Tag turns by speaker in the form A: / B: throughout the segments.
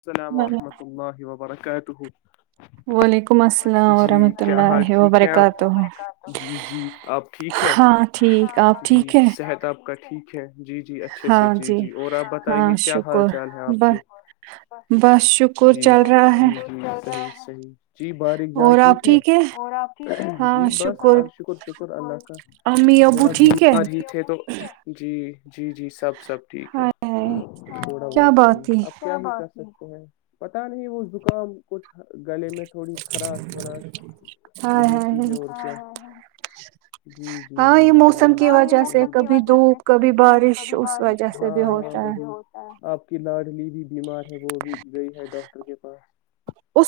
A: السلام
B: وعلیکم
A: ورحمۃ اللہ وبرکاتہ
B: وعلیکم السلام
A: جی
B: ورحمۃ
A: کیا حال
B: اللہ
A: ٹھیک ہے
B: وبرکاتہ
A: آپ جی جی آپ ٹھیک ہیں
B: ہاں ٹھیک آپ
A: جی
B: ٹھیک ہے
A: صحت آپ کا ٹھیک اچھا جی جی اچھے سے جی جی اور آپ
B: ہاں
A: بتائیے کیا حال
B: شکر
A: چال ہیں آپ
B: ب
A: کے
B: بس شکر
A: جی
B: چل
A: جی
B: رہا ہے
A: جی صحیح صحیح جی باریک جان ٹھیک ہے جی بس شکر شکر اللہ کا
B: امی ابو
A: تھوڑا
B: ٹھیک ہے
A: بیمار ہی تھے تو جی جی جی سب سب ٹھیک ہے
B: ہائے ہائے
A: تھوڑا
B: کیا
A: بہت
B: بات
A: جی
B: تھی
A: اب سکتے ہیں، پتا نہیں وہ زکام کچھ گلے میں تھوڑی خراش وراش
B: ہائے
A: یہی
B: ہائے
A: چیزیں
B: ہائے۔
A: اور جی جی
B: ہاں یہ
A: جی
B: موسم کی
A: ہاں یہ
B: وجہ سے
A: موسم کی
B: کبھی
A: وجہ سے
B: دھوپ
A: کبھی دھوپ
B: بارش
A: کبھی
B: اس وجہ
A: بارش
B: سے بھی ہوتا ہے
A: ہاں لاڈلی بھی بیمار ہے وہ بھی گئی ہے ڈاکٹر کے پاس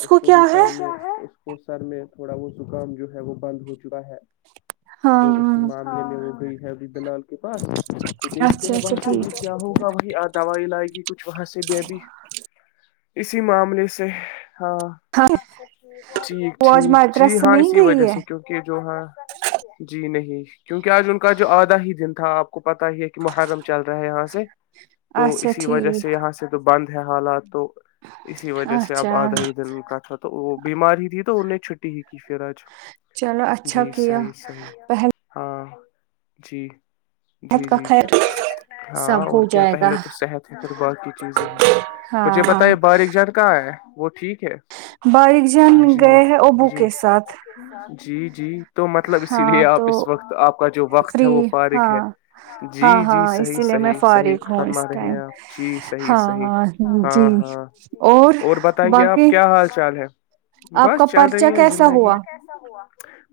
A: اس کو بھی سر میں اس کو سر میں تھوڑا وہ زکام جو ہے وہ بند ہو چکا ہے تو اسی
B: ہاں
A: معاملے میں وہ گئی ہے ابھی بلال کے پاس تو دیکھتے
B: اچھا
A: ہیں وہاں
B: اچھا
A: سے بھی
B: ٹھیک
A: کیا ہوگا وہی دوائی لائیگی کچھ وہاں سے بھی ابھی
B: [inaudible]
A: اسی معاملے سے ہاں ٹھیک
B: وہ آج
A: ٹھیک جی
B: مدرسہ
A: ہاں
B: نہیں
A: اسی وجہ
B: گئی ہے
A: سے کیونکہ جو ہاں جی نہیں کیونکہ آج ان کا جو آدھا ہی دن تھا آپ کو پتا ہی ہے کہ محرم چل رہا ہے یہاں سے تو
B: اچھا
A: اسی وجہ سے
B: ٹھیک
A: یہاں سے تو بند حالات تو اسی وجہ سے اب
B: اچھا
A: آدھا دن کا تھا تو وہ بیمار ہی تھی تو انہیں چھٹی ہی کی پھر آج
B: چلو اچھا
A: جی
B: کیا
A: صحی صحیح
B: پہل
A: ہاں جی
B: صحت
A: جی
B: کا
A: جی
B: خیر
A: ہاں
B: سب
A: اور
B: ہو
A: کیا
B: جائے گا
A: پہلے تو صحت ہے پھر باقی چیزیں ہیں مجھے پتا یہ
B: ہاں
A: باریک جان کہاں ہے وہ ٹھیک ہے
B: باریک جان
A: جی
B: گئے ہیں ابو
A: جی
B: کے ساتھ
A: جی جی تو مطلب اسی لیے
B: ہاں
A: آپ
B: تو
A: اس وقت آپ کا جو وقت ہے
B: فری
A: وہ فارغ
B: ہاں
A: ہے جی
B: ہاں
A: جی
B: ہاں
A: صحیح
B: اسی لیے میں
A: صحیح صحیح
B: فارغ ہوں
A: فرما
B: اس
A: رہے
B: ٹائم
A: ہیں آپ جی صحیح صحیح
B: ہاں
A: ہاں
B: جی
A: ہاں اور بتائیے آپ
B: باقی
A: کیا حال چال ہے
B: آپ
A: بس
B: کا
A: چل
B: پرچہ
A: رہی ہے
B: کیسا
A: زندگی
B: ہوا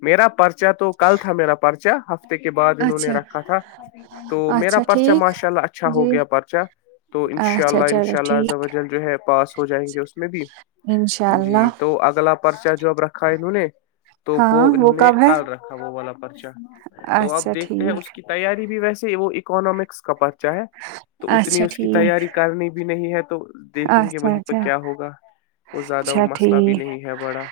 A: میرا پرس پرچا تو کل تھا میرا پرچا ہفتے کے بعد انہوں نے
B: اچھا
A: رکھا تھا تو میرا
B: اچھا
A: پرچا
B: ٹھیک
A: ماشاء اللہ اچھا ہو
B: جی
A: گیا پرچا تو ان شاء
B: اچھا چلو ٹھیک
A: اللہا پاس ہو جائیں گے اس میں بھی
B: انشاء اللہ
A: جی تو اگلا پرچہ جو اب رکھا انہوں نے تو
B: ہاں
A: وہ انہوں نے
B: کب ہے
A: کال را والا پرچا تو اب
B: اچھا
A: دیکھتے ہیں
B: ٹھیک
A: اس کی تیاری بھی ویسے وہ اکنمکس کا پرت تھا چاہ تو اتنی
B: اچھا
A: اس کی
B: ٹھیک
A: تیاری کرنی بھی نہیں ہے تو دیکھیں گے
B: اچھا
A: وہیں پہ
B: اچھا
A: کیا ہوگا وہ زیادہ وہ
B: اچھا
A: مسئلہ بھی
B: ٹھیک
A: نہیں ہے بڑا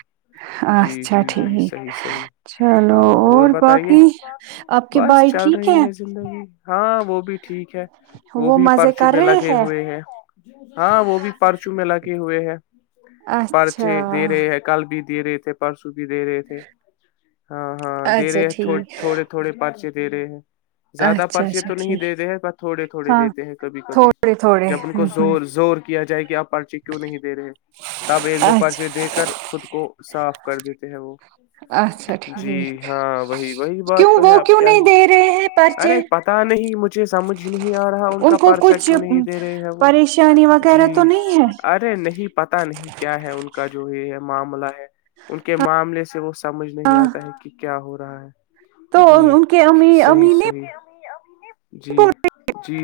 A: جی
B: اچھا
A: جی جی
B: ٹھیک
A: صحیح صحیح
B: چلو
A: ہاں اور بتائیے
B: باقی آپ کے
A: بس
B: بھائی
A: چل
B: ٹھیک
A: رہی ہے زندگی ہاں وہ بھی ٹھیک ہے وہ بھی
B: مزے
A: پرچوں
B: کر
A: میں
B: رہے
A: لگے ہوئے ہیں ہاں وہ بھی پرچو میں لگا کے ہوئے ہیں
B: اچھا
A: پرچے دے رہے ہیں کل بھی دے رہے تھے پرس بھی دے رہے تھے ہاں ہاں دے
B: اچھا
A: رہے ہیں
B: ٹھیک
A: تھوڑے تھوڑے پرچے دے رہے ہیں زیادہ
B: اچھا
A: پرچے
B: اچھا
A: تو نہیں
B: ٹھیک
A: دیتے ہیں پر تھوڑے تھوڑے
B: ہاں
A: دیتے ہیں کبھی کبھی
B: تھوڑے تھوڑے
A: جب ان
B: ہ
A: کو
B: ہ
A: زور زور کیا جائے گ آپ پرچے کیوں نہیں دے رہے تب ایک دو پرچے
B: اچھا
A: دے کر خود کو صاف کر دیتے ہیں وہ
B: اچھا
A: جی
B: ٹھیک
A: ہاں وہی وہی
B: کیوں
A: بات تو ہے
B: وہ
A: اب
B: کیوں
A: کیا
B: نہیں
A: ہی
B: دے رہے ہیں پرچے
A: ارے پتا نہیں مجھے سمجھ نہیں آ رہا ان کا
B: کو
A: پرچا
B: کچھ
A: کیوں نہیں تھا
B: پریشانی وغیرہ تو نہیں ہے
A: ارے نہیں پتا نہیں کیا ہے ان کا جو یہ معاملہ ہے ان کے معاملے سے وہ سمجھ نہیں
B: ہاں
A: آتا ہے کہ کیا ہو رہا ہے
B: تو
A: جی
B: ان کے امی
A: صحیح
B: امی نے
A: صیح جی جی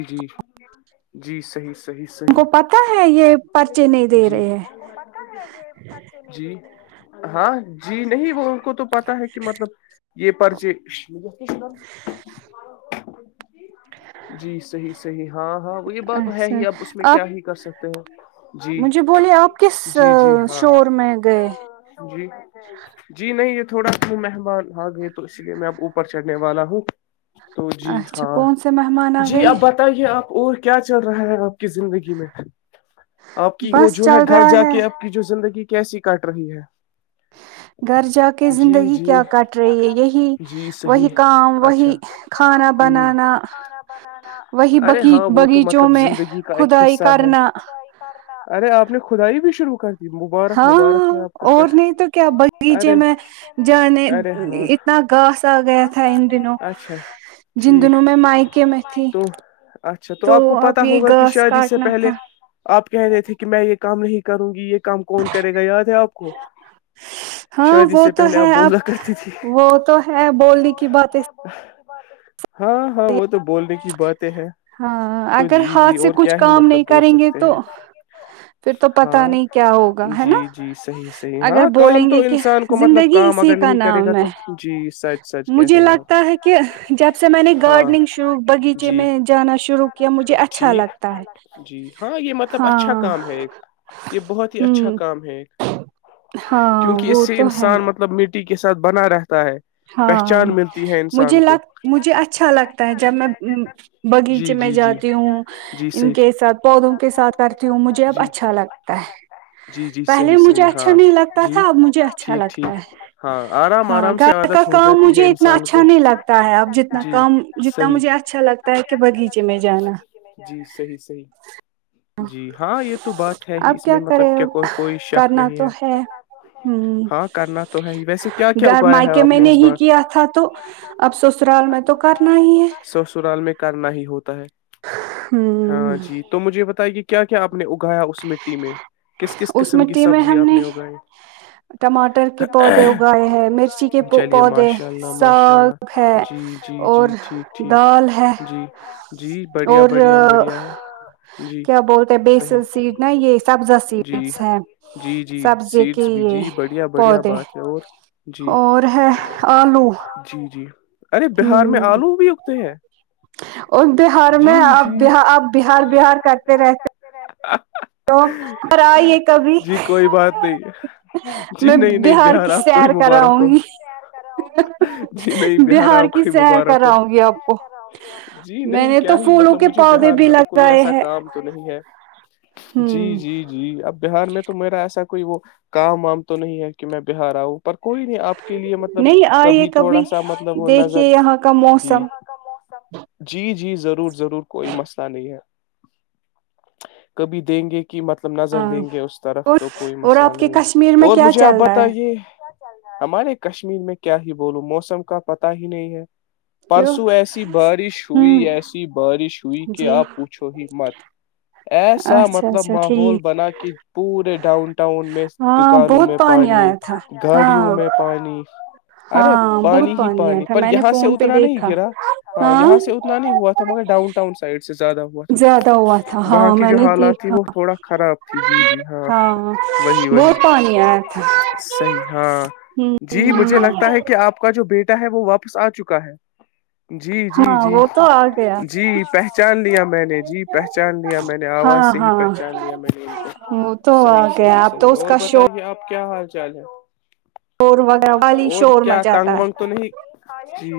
A: جی جی صحیح صحیح
B: ان
A: صیح
B: کو پتا ہے یہ پرچے نہیں دے
A: جی
B: رہے ہیں
A: جی ہاں جی نہیں وہ ان کو تو پتا ہے کہ مطلب یہ پرچے جی صحیح صحیح ہاں ہاں وہی بات تو ہے
B: اچھا
A: ہی اب اس میں
B: آپ
A: کیا ہی کر سکتے [unintelligible]
B: مجھے بولیے آپ کس
A: جی جی ہاں
B: شور میں گئے
A: جی جی نہیں یہ تھوڑا مہمان آ گئے تو اس لیے میں اب اوپر چڑھنے والا ہوں تو جی
B: اچھا
A: ہاں
B: کون سے مہمان آ
A: جی
B: گئے
A: اب بتائیے آپ اور کیا چل رہا ہےا زندگی میں آپ کی وہ
B: بس
A: جو ہے
B: چل
A: گھر
B: رہا
A: جا
B: ہے
A: کے آپ کی جو زندگی کیسی کٹ رہی ہے
B: گھر جا کے
A: جی
B: زندگی
A: جی
B: کیا کٹ رہی ہے یہی
A: جی
B: وہی
A: صحیح
B: کام وہی
A: اچھا
B: کھانا
A: ہ
B: بنانا وہی
A: ارے
B: بی
A: ہاں وہ تو
B: باغیچ
A: مطلب
B: میں
A: زندگی کا ایک
B: خدائی
A: حصہ ہے
B: کرنا
A: ارے آپ نے کدائی بھی شروع کر دی مبارک مبارک ہے
B: ہاں
A: آپ کو
B: اور نہیں تو کیا
A: پھر
B: باغیچے
A: ارے
B: میں جانے
A: ارے ہاں
B: اتنا گھاس آ گیا تھا ان دنوں
A: اچھا
B: جن
A: ٹھیک
B: دنوں میں مائکے میں تھی
A: تو اچھا
B: تو
A: آپ کو پتا
B: اب یہ
A: ہوگا کہ
B: گھاس
A: شاید اس سے
B: کاٹنا
A: پہلے
B: تھا
A: آپ کہہ رہے تھے کہ میں یہ کام نہیں کروں گی یہ کم کون کرے گا یاد ہے آپ کو
B: ہاں
A: شادی
B: وہ
A: سے
B: تو
A: پہلے آپ
B: ہے
A: بو
B: اب
A: کرتی تھی
B: وہ تو ہے بولنے کی باتیں
A: ہاں ہاں وہ تو بولنے کی باتیں ہے
B: ہاں اگر ہاتھ سے کچھ کام نہیں کریں گے
A: سکتے
B: تو
A: ہیں
B: پھر تو پتا نہیں کیا ہوگا
A: ہاں
B: ہے
A: جی
B: نا
A: جی صحیح صحیح
B: اگر
A: ہاں کام
B: بولیں
A: تو
B: گے کہ
A: انسان کو مطلب
B: زندگی
A: کام
B: اسی
A: اگر
B: کا
A: نہیں کرے گا
B: نام ہے
A: تو جی سچ سچ کہہ
B: مجھے
A: رہے ہیں
B: لگتا ہے کہ جب سے میں نے
A: آپ
B: گارڈننگ شروع
A: ہاں
B: بغیچے
A: جی
B: میں جانا شروع کیا مجھے اچھا
A: ٹھیک
B: لگتا ہے
A: جی ہاں یہ مطلب اچھا
B: ہاں
A: کام ہے ایک یہ بہت ہی اچھا
B: ہوں
A: کام ہے ایک
B: ہاں
A: کیونکہ اس
B: وہ
A: سے
B: تو ہے
A: انسان مطلب مٹی کے اک کے سات بنار رہا
B: ہاں مجھے
A: کو
B: لگ مجھے اچھا لگتا ہے جب میں بغی نچ
A: جی
B: میں
A: جی جی
B: جاتی ہوں
A: جی
B: ان
A: صحیح
B: کے ساتھ پودوں کے ساتھ کرتی ہوں مجھے اب اچھا لگتا ہے
A: جی جی صحیح
B: پہلے مجھے
A: صحیح
B: اچھا
A: ہاں
B: نہیں لگتا
A: جی
B: تھا اب مجھے اچھا
A: ٹھیک
B: لگتا
A: ٹھیک
B: ہے
A: ہاں آرام
B: ہاں
A: آرام سے
B: گ کا
A: عادت ہو
B: کام
A: جاتی ہے
B: مجھے اتنا
A: انسان کو
B: اچھا نہیں لگتا ہے اب جتنا کام جتنا مجھے اچھا لگتا ہے کہ بغیچہ
A: جی صحی صحی جی ہاں یہ تو بات ہے ہی
B: اب
A: اس میں مطلب
B: کرے
A: کیا کو کوئی شک
B: کرنا
A: نہیں
B: تو
A: ہے
B: ہ
A: ہاں کرنا تو ہے ہی ویسے کیا کیا اگایا ہے
B: کہ
A: آپ
B: میں نے
A: اس
B: ہی
A: بار
B: کیا تھا تو اب سسرال میں تو کرنا ہی ہے
A: سسرال میں کرنا ہی ہوتا ہے ہاں
B: ہ
A: جی تو مجھے یہ بتائے کہ کیا کیا آپ نے اگایا اس مٹی میں کس کس
B: اس
A: قسم کی
B: مٹی میں
A: سبزی
B: ہم
A: آپ نے اگائی
B: ٹماٹر کے پودے اگائے ہیں مرچی کے
A: چلیے
B: پودے
A: ماشاء اللہ ماشاء
B: ساگ
A: اللہ
B: ہے
A: جی جی
B: اور
A: جی ٹھیک ٹھیک
B: دال ہے
A: جی جی بڑھیا
B: اور
A: بڑھیا بڑھیا ہے جی
B: کیا بولتے بیسل سیڈ نا یہ سبزا
A: صحیح جی
B: سیڈس ہیں
A: جی جی
B: سبزے کے ج
A: سیٹس بھی
B: یہ
A: جی بڑھیا بڑھیا
B: پودے
A: بات ہے اور جی
B: اور ہے آلو
A: ج ارے
B: ہ
A: بہار میں آلو بھی اگتے ہیں
B: اور اس بہار
A: جی
B: میں آپ
A: جی
B: بار آپ بہار بہار کرتے رہتے
A: آپ
B: تو اور آئیے کبھی
A: کوئی بات نہیں جی
B: میں
A: نہیں نہیں
B: بہار کی
A: آپ کو ہی
B: سیر
A: مبارک
B: کراؤں
A: ہو
B: گی
A: جی نہیں
B: بہار
A: آپ کو
B: کی
A: ہی
B: سیر
A: مبارک ہو
B: کراؤں گی آپ کو میں
A: نہیں
B: نے
A: کیا
B: تو
A: ہی
B: پھولوں
A: مطلب
B: کے
A: مجھے
B: پودے
A: بہار
B: بھی
A: میں تو کوئی
B: لگائے
A: ایسا
B: ہیں
A: کام تو نہیں ہے
B: ہ
A: جی جی جی اب بہار میں تو میرا ایسا کوئی وہ کام وام تو نہیں ہے کہ میں بہار آؤں پر کوئی نہیں آپ کے لیے مطلب
B: نہیں آئیے
A: کبھی تھوڑا سا مطلب وہ نظر
B: دیکھیے یہاں کا
A: دی
B: موسم
A: جی جی ضرور ضرور کوئی مسئلہ نہیں ہے کبھی دیں گے کہ کہ مطلب نظر
B: ہاں
A: دیں گے اس طرف تو کوئی
B: اور
A: مسئلہ
B: آپ کے
A: نہیں ہے
B: کشمیر میں
A: اور
B: کیا
A: مجھے آپ
B: چل رہا ہے
A: بتائیے ہمارے کشمیر میں کیا ہی بولوں موسم کا پتا ہی نہیں ہے
B: کیوں
A: پرسوں ایسی بارش ہوئی
B: ہ
A: ایسی بارش ہوئی کہ
B: جی
A: آپ پوچھو ہی مت ایسا
B: اچھا
A: مطلب
B: اچھا
A: ماحول
B: ٹھیک
A: بنا کہ پورے ڈاؤن ٹاؤن میں
B: ہاں
A: دکانوں
B: بہت
A: میں پانی
B: آیا تھا
A: گاڑیوں
B: ہاں
A: میں پانی ارے
B: ہاں
A: پانی
B: بہت
A: ہی
B: آیا
A: پانی
B: تھا
A: پر
B: میں نے
A: یہاں سے
B: فون پہ
A: اترا نہیں
B: دیکھا
A: گرا ہاں یہاں سے ات نہیں ہوا تھا مگر ڈاؤنٹاؤن سائڈ سے زیادہ ہوا تھا
B: زیادہ ہوا تھا
A: وہاں
B: ہاں
A: کی
B: میں
A: جو
B: نے
A: حالات تھی
B: دیکھا
A: وہ تھوڑا خراب تھی جی جی ہاں وہی وہی
B: بہت پانی آیا تھا
A: صحیح ہاں جی مجھے لگتا ہے
B: ہ
A: کہ آپ کا جو بیٹا ہے وہ واپس آ چکا ہے جی جی
B: ہاں
A: جی
B: وہ تو آ گیا
A: جی پہچان لیا میں نے جی پہچان لیا میں نے آواز
B: ہاں
A: سے ہی
B: ہاں
A: پہچان لیا میں نے ان کو
B: وہ تو آ
A: صحیح صحیح
B: گیا اب تو
A: صحیح
B: اس
A: اور
B: کا
A: بتائیے آپ کیا حال ج ج
B: شور وغیرہ والی
A: اور
B: شور
A: کیا تانگ
B: مچاتا ہے
A: وگ تو نہیں ج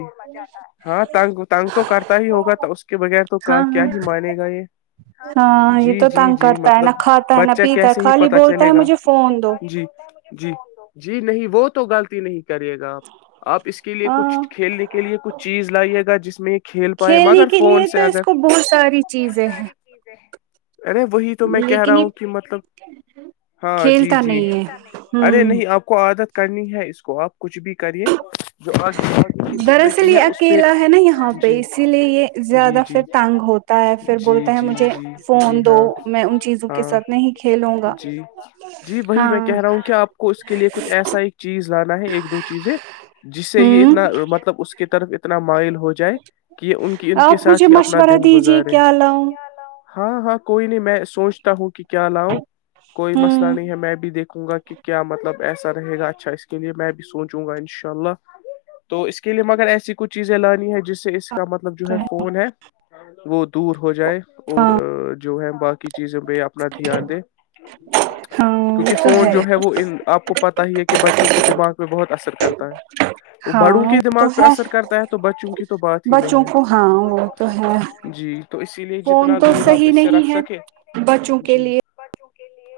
A: ہاں تانگ تگ تو کرتا ہی ہوگا تو اس کے بغیر تو
B: ہاں
A: کیا
B: ہاں
A: ہی مان گا یہ
B: ہاں یہ
A: جی
B: تو
A: جی
B: تنگ
A: جی
B: کرتا ہے نہ
A: مطلب
B: کھاتا ہے نہ
A: بچہ
B: پیتا ہے
A: کیسے ہی
B: خالی
A: پتا
B: بولتا
A: چلے
B: ہے
A: گا
B: مجھے فون دو
A: جی جی جی نہیں وہ تو غطتی نہیں کرے گا آپ آپ اس کے لیے کچھ
B: ہاں
A: کھیلنے کے لیے کچھ چیز لائیے گا جس میں کھیل پائے
B: کھیلنے
A: مگر
B: کے
A: فون
B: لیے
A: سے
B: تو اس
A: اگر
B: کو بہت ساری چیزیں ہیں
A: [unintelligible] ارے وہی تو میں کہہ رہا
B: لیکن یہ
A: ہوں کہ مطلب ہاں جی
B: کھیلتا
A: جی
B: نہیں ہے
A: ارے
B: ہوں
A: نہیں آپ کو عادت کرنی ہے اس کو آپ کچھ بھی کریے جو آگے آگے کی
B: دراصل
A: زندگی ہے
B: یہ
A: اس پہ
B: اکیلا ہے نا یہاں پہ
A: جی
B: اسی لیے یہ
A: جی
B: زیادہ پھر
A: جی
B: تنگ ہوتا ہے پھر
A: جی
B: بولتا ہے
A: جی
B: مجھے
A: جی
B: فون
A: جی
B: دو
A: ہاں
B: میں ان چیزوں کے
A: ہاں
B: ساتھ نہیں کھیلوں گا
A: جی جی وہی میں
B: ہاں
A: کہہ رہا ہوں کہ آپ کو اس کے لیے کچھ ایسا ایک چیز لانا ہے ایک دو چیزیں جس سے یہ
B: ہوں
A: اتنا مطلب اس کی طرف اتنا انا مائل ہو جائے کہ یہ ان کی ان کے
B: آپ مجھے
A: ساتھ ہی اپنا
B: مشورہ
A: دن
B: دیجے
A: گزارے
B: کیا لاؤں
A: ہاں ہاں کوئی نہیں میں سوچتا ہوں کہ کیا لاؤں کوئی مسئلہ
B: ہوں
A: نہیں ہے میں بھی دیکھ رکوں گا کہ کیا مطلب ایسا رہے گا اچھا اس کے لیے میں بھی سوچوں گا انشاء اللہ تو اس کے لیے مگر ایسی کچھ چیزیں لانی ہے جس سے اس کا مطلب جو ہے فون ہے وہ دور ہو جائے اور
B: ہاں
A: جو ہے باقی چیزوں پہ اپنا دھیان دیں
B: ہاں وہ
A: کیونکہ
B: تو
A: فون جو ہے وہ آپ کو پتا ہی ہے کہ کہ بچے کی دماغ پہ بہت اثر کرتا ہے [unintelligible] وہ
B: ہاں
A: بڑوں کے
B: تو
A: دماغ پہ
B: ہے
A: اثر کرتا ہے تو بچوں کی تو بات ہی نہیں
B: بچوں
A: ہے
B: کو ہاں وہ تو ہے
A: جی تو اسی لیے
B: فون
A: جتنا
B: تو
A: دور آپ
B: صحی
A: اس سے رکھ
B: نہیں ہے
A: سکے
B: بچوں کے
A: جی
B: لیے [unintelligible]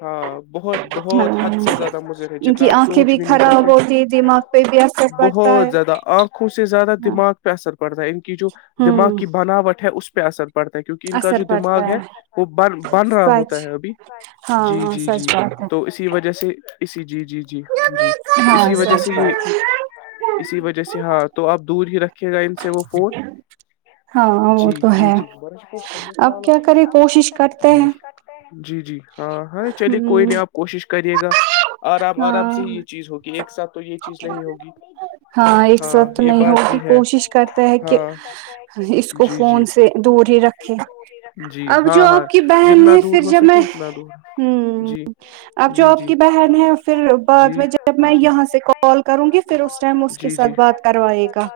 A: ہاں [unintelligible] بہت
B: ہاں
A: بہت حد سے زیادہ مضر ہے
B: ان
A: جتنا
B: کی
A: ہم
B: آنکھیں
A: سوچ بھی نہیں
B: خراب ہوتی ہے دماغ پہ بھی
A: سکتے
B: اثر پڑتا
A: بہت
B: ہے
A: زیادہ آنکھوں سے زیادہ
B: ہاں
A: دماغ پہ اثر پڑتا ہے [unintelligible] جو دماغ
B: ہوں
A: کی بناوٹ [unintelligible] ہے اس پہ اثر [unintelligible] پڑتا ہے کیونکہ ان کا
B: اثر
A: جو
B: پڑتا
A: دماغ ہے وہ بن رہا
B: سچ
A: ہوتا ہے ابھی
B: ہاں
A: جی
B: ہاں
A: جی جی
B: سچ بات ہے
A: تو اسی وجہ سے [unintelligible] اسی جی جی جی [unintelligible] جی تو
B: ہاں
A: اسی وجہ
B: سچ
A: سے یہ
B: بات ہے
A: اسی وجہ [unintelligible] جیسے ہاں تو آپ دور ہی رکھیے گا ان سے وہ فون
B: ہاں وہ
A: جی
B: تو
A: جی
B: ہے
A: جی
B: اب کیا کرے کوشش کرتے
A: جی
B: ہیں
A: جی جی ہاں ہرے چلیے کوئی
B: ہوں
A: نہیں آپ کوشش کریے گا آرام آرام سے
B: ہاں
A: ہی یہ چیز ہوگی ایک ساتھ تو یہ چیز نہیں ہوگی ہاں یہ بات بھی ہے [unintelligible]
B: ک [unintelligible] اس کو
A: جی جی
B: فون سے دور ہی رکھے
A: جی
B: اب
A: ہاں
B: جو
A: ہاں
B: آپ کی بہن
A: جتنا
B: ہے
A: دور
B: پھر
A: ہو
B: جب میں
A: سکے
B: ہ
A: اتنا دور جی
B: اب جو
A: جی
B: آپ
A: جی
B: کی بہن ہے پھر بعد میں جب میں یہاں سے کال کروں گی پھر اس ٹائم اس کے ساتھ بات کروائے گا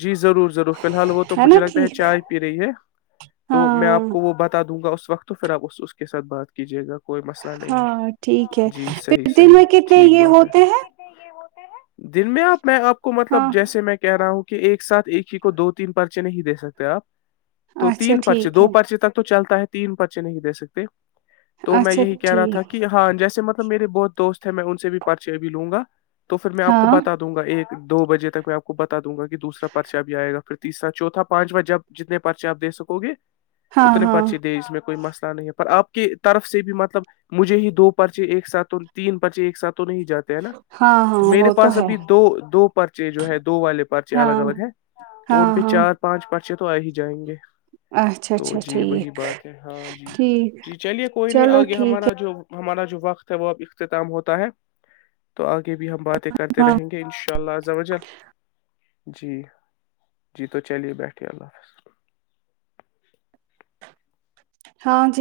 A: جی ضرور ضرور فی الحال وہ تو
B: نا
A: مجھے لگتا ہے
B: ٹھیک
A: چائے پی رہی ہے تو میں
B: ہاں
A: آپ کو وہ بتا دوں گا اس اس وقت پھر آپ اس اس کے ساتھ بات کیجیے گا [unintelligible] نہیں
B: ہاں ٹھیک ہے
A: جی صحیح
B: پھر دن
A: صحیح
B: میں کتنے
A: ٹھیک
B: یہ
A: بات ہے
B: ہوتے ہیں [unintelligible]
A: دن میں آپ میں آپ کو
B: ہاں
A: مطلب جیسے میں کہہ رہا ہوں کہ ایک [unintelligible] ایک سھ ایک ہی کو دو تین پرچے نہیں دے سکتے آپ تو
B: اچھا
A: تین پرچے
B: ٹھیک
A: دو
B: ہے
A: پرچے تک تو چلتا ہے تو تین بچے نہیں دے سکتے [unintelligible] تو میں
B: اچھا
A: یہی کہہ رہا تھا
B: ٹھیک
A: کہ ہاں جیسے مطلب میرے بہت دوست ہے میں ان سے بھی پراچے ا بھی لوں گا [unintelligible] تو پھر میں آپ کو
B: ہاں
A: بتا دوں گا ایک [unintelligible] دو بجے تک میں آپ کو بتا دوں گا کہ دوسرا پرچا بھی آئے گ پھر تیسا چتھا پانچواں جب جتنے پرچے آ دے سکو گے
B: ہاں
A: اتنے
B: ہاں
A: پرچے دے اس میں کوئی مست [unintelligible] نہیں پر آپ کی طرف سے بھی مطلب مجھے ہی دو پرچے ایک ساتھ تین پرچے ایک ساتھ [unintelligible] تو نہیں جاتے ہے نا
B: ہاں ہاں
A: تو میرے
B: وہ
A: پاس
B: ہے
A: ابھی دو دو پرچے جو ہے دو والے پرچے
B: ہاں
A: الگ الگ ہیں [unintelligible] [inaudible] تو ان
B: ہاں
A: پہ
B: ہاں
A: چار پانچ
B: اچھا
A: [unintelligible] [inaudible] تو
B: اچھا
A: جی وہی
B: ٹھیک
A: بات ہے ہاں جی
B: ٹھیک
A: جی چلیے کوئی نہیں
B: چلو
A: آگے
B: ٹھیک
A: ہمارا
B: ہے
A: جو ہمارا جو وقت ہے وہ اب اختتام ہوتا ہے تو آگے بھی ہم باتیں کرتے
B: ہاں
A: رہیں گے ان شاء اللہ زجل جی جی تو چلیے بیٹھیے اللہ حاظ
B: ہاں جی